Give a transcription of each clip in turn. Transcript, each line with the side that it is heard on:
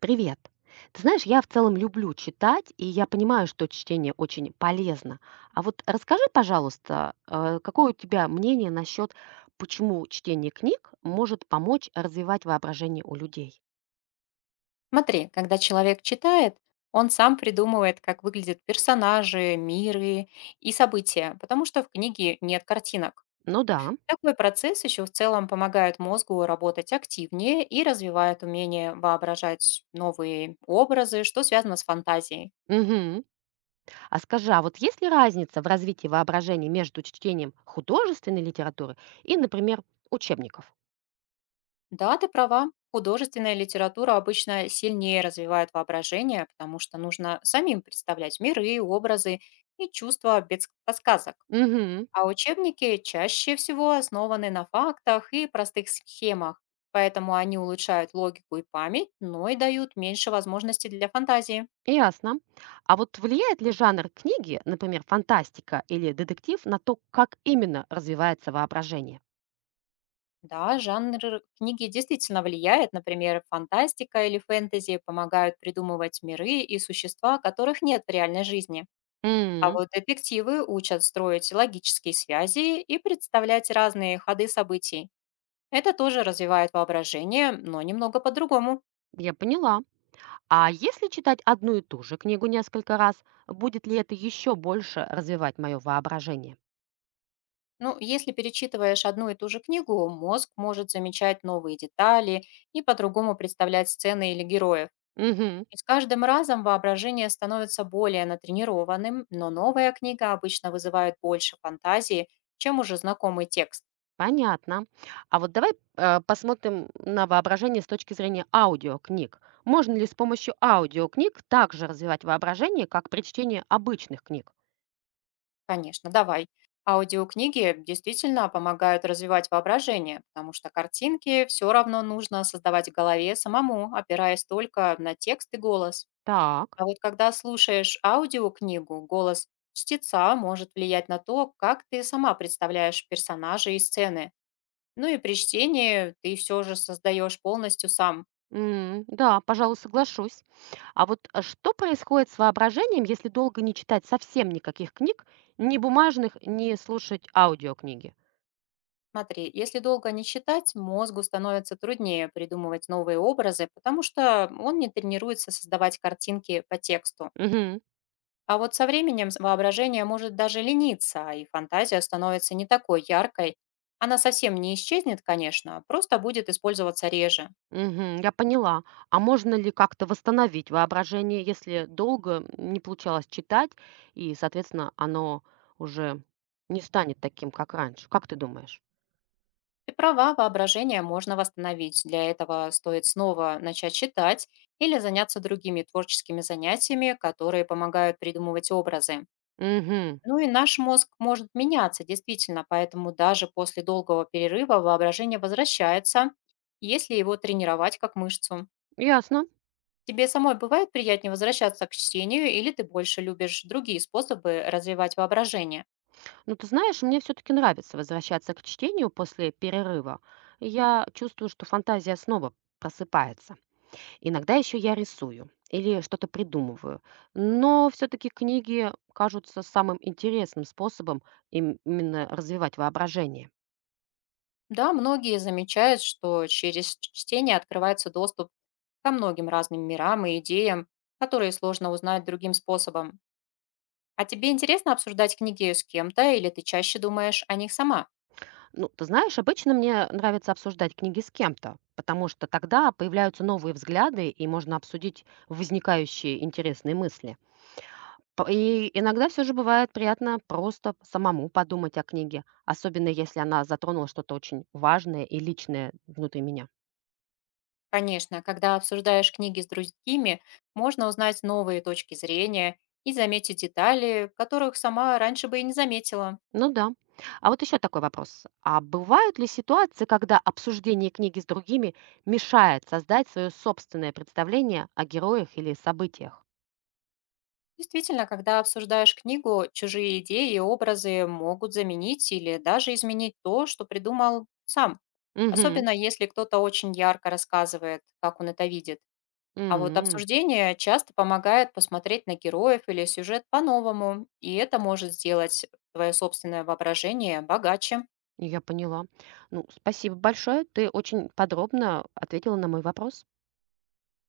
right: Привет. Ты знаешь, я в целом люблю читать, и я понимаю, что чтение очень полезно. А вот расскажи, пожалуйста, какое у тебя мнение насчет, почему чтение книг может помочь развивать воображение у людей?
left: Смотри, когда человек читает, он сам придумывает, как выглядят персонажи, миры и события, потому что в книге нет картинок.
right: Ну да.
left: Такой процесс еще в целом помогает мозгу работать активнее и развивает умение воображать новые образы, что связано с фантазией.
right: Мгм. А скажи, а вот есть ли разница в развитии воображения между чтением художественной литературы и, например, учебников?
left: Да, ты права. Художественная литература обычно сильнее развивает воображение, потому что нужно самим представлять миры, образы и чувства без подсказок.
right: Мгм.
left: А учебники чаще всего основаны на фактах и простых схемах, поэтому они улучшают логику и память, но и дают меньше возможностей для фантазии.
right: Ясно. А вот влияет ли жанр книги, например, фантастика или детектив, на то, как именно развивается воображение?
left: Да, жанр книги действительно влияет, например, фантастика или фэнтези помогают придумывать миры и существа, которых нет в реальной жизни. А
right: М.
left: вот детективы учат строить логические связи и представлять разные ходы событий. Это тоже развивает воображение, но немного по-другому.
right: Я поняла. А если читать одну и ту же книгу несколько раз, будет ли это еще больше развивать мое воображение?
left: Ну, если перечитываешь одну и ту же книгу, мозг может замечать новые детали и по-другому представлять сцены или героев.
right: Мгм,
left: И с каждым разом воображение становится более натренированным, но новая книга обычно вызывает больше фантазии, чем уже знакомый текст.
right: понятно. А вот давай, посмотрим на воображение с точки зрения аудиокниг. Можно ли с помощью аудиокниг также развивать воображение, как при чтении обычных книг?
left: Конечно, давай. Аудиокниги действительно помогают развивать воображение, потому что картинки все равно нужно создавать в голове самому, опираясь только на текст и голос.
right: Так.
left: А вот когда слушаешь аудиокнигу, голос чтеца может влиять на то, как ты сама представляешь персонажа и сцены. Ну и при чтении ты все же создаешь полностью сам.
right: М, да, пожалуй, соглашусь. А вот, что происходит с воображением, если долго не читать совсем никаких книг, ни бумажных, ни слушать аудиокниги?
left: Смотри, если долго не читать, мозгу становится труднее придумывать новые образы, потому что он не тренируется создавать картинки по тексту.
right: Мгм,
left: А вот со временем воображение может даже лениться, и фантазия становится не такой яркой. Она совсем не исчезнет, конечно, просто будет использоваться реже.
right: мгм, я поняла. А можно ли как-то восстановить воображение, если долго не получалось читать, и, соответственно, оно уже не станет таким, как раньше? Как ты думаешь?
left: Ты права, воображение можно восстановить. Для этого стоит снова начать читать или заняться другими творческими занятиями, которые помогают придумывать образы.
right: Угу,
left: Ну и наш мозг может меняться, действительно, поэтому даже после долгого перерыва воображение возвращается, если его тренировать как мышцу.
right: ясно.
left: Тебе самой бывает приятнее возвращаться к чтению или ты больше любишь другие способы развивать воображение?
right: Ну, ты знаешь, мне все-таки нравится возвращаться к чтению после перерыва. Я чувствую, что фантазия снова просыпается. Иногда еще я рисую или что-то придумываю. Но все-таки книги кажутся самым интересным способом именно развивать воображение.
left: Да, многие замечают, что через чтение открывается доступ ко многим разным мирам и идеям, которые сложно узнать другим способом. А тебе интересно обсуждать книги с кем-то или ты чаще думаешь о них сама?
right: Ну, ты знаешь, обычно мне нравится обсуждать книги с кем-то, потому что тогда появляются новые взгляды и можно обсудить возникающие интересные мысли. П и иногда все же бывает приятно просто самому подумать о книге, особенно если она затронула что-то очень важное и личное внутри меня.
left: Конечно, когда обсуждаешь книги с другими, можно узнать новые точки зрения и заметить детали, которых сама раньше бы и не заметила.
right: Ну да. А вот еще такой вопрос. А бывают ли ситуации, когда обсуждение книги с другими мешает создать свое собственное представление о героях или событиях?
left: Действительно, когда обсуждаешь книгу, чужие идеи и образы могут заменить или даже изменить то, что придумал сам.
right: Угу.
left: Особенно если кто-то очень ярко рассказывает, как он это видит. А вот обсуждение часто помогает посмотреть на героев или сюжет по-новому, и это может сделать твое собственное воображение богаче.
right: Я поняла. Ну, спасибо большое. Ты очень подробно ответила на мой вопрос.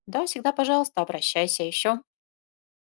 left: Да, всегда, пожалуйста, обращайся еще.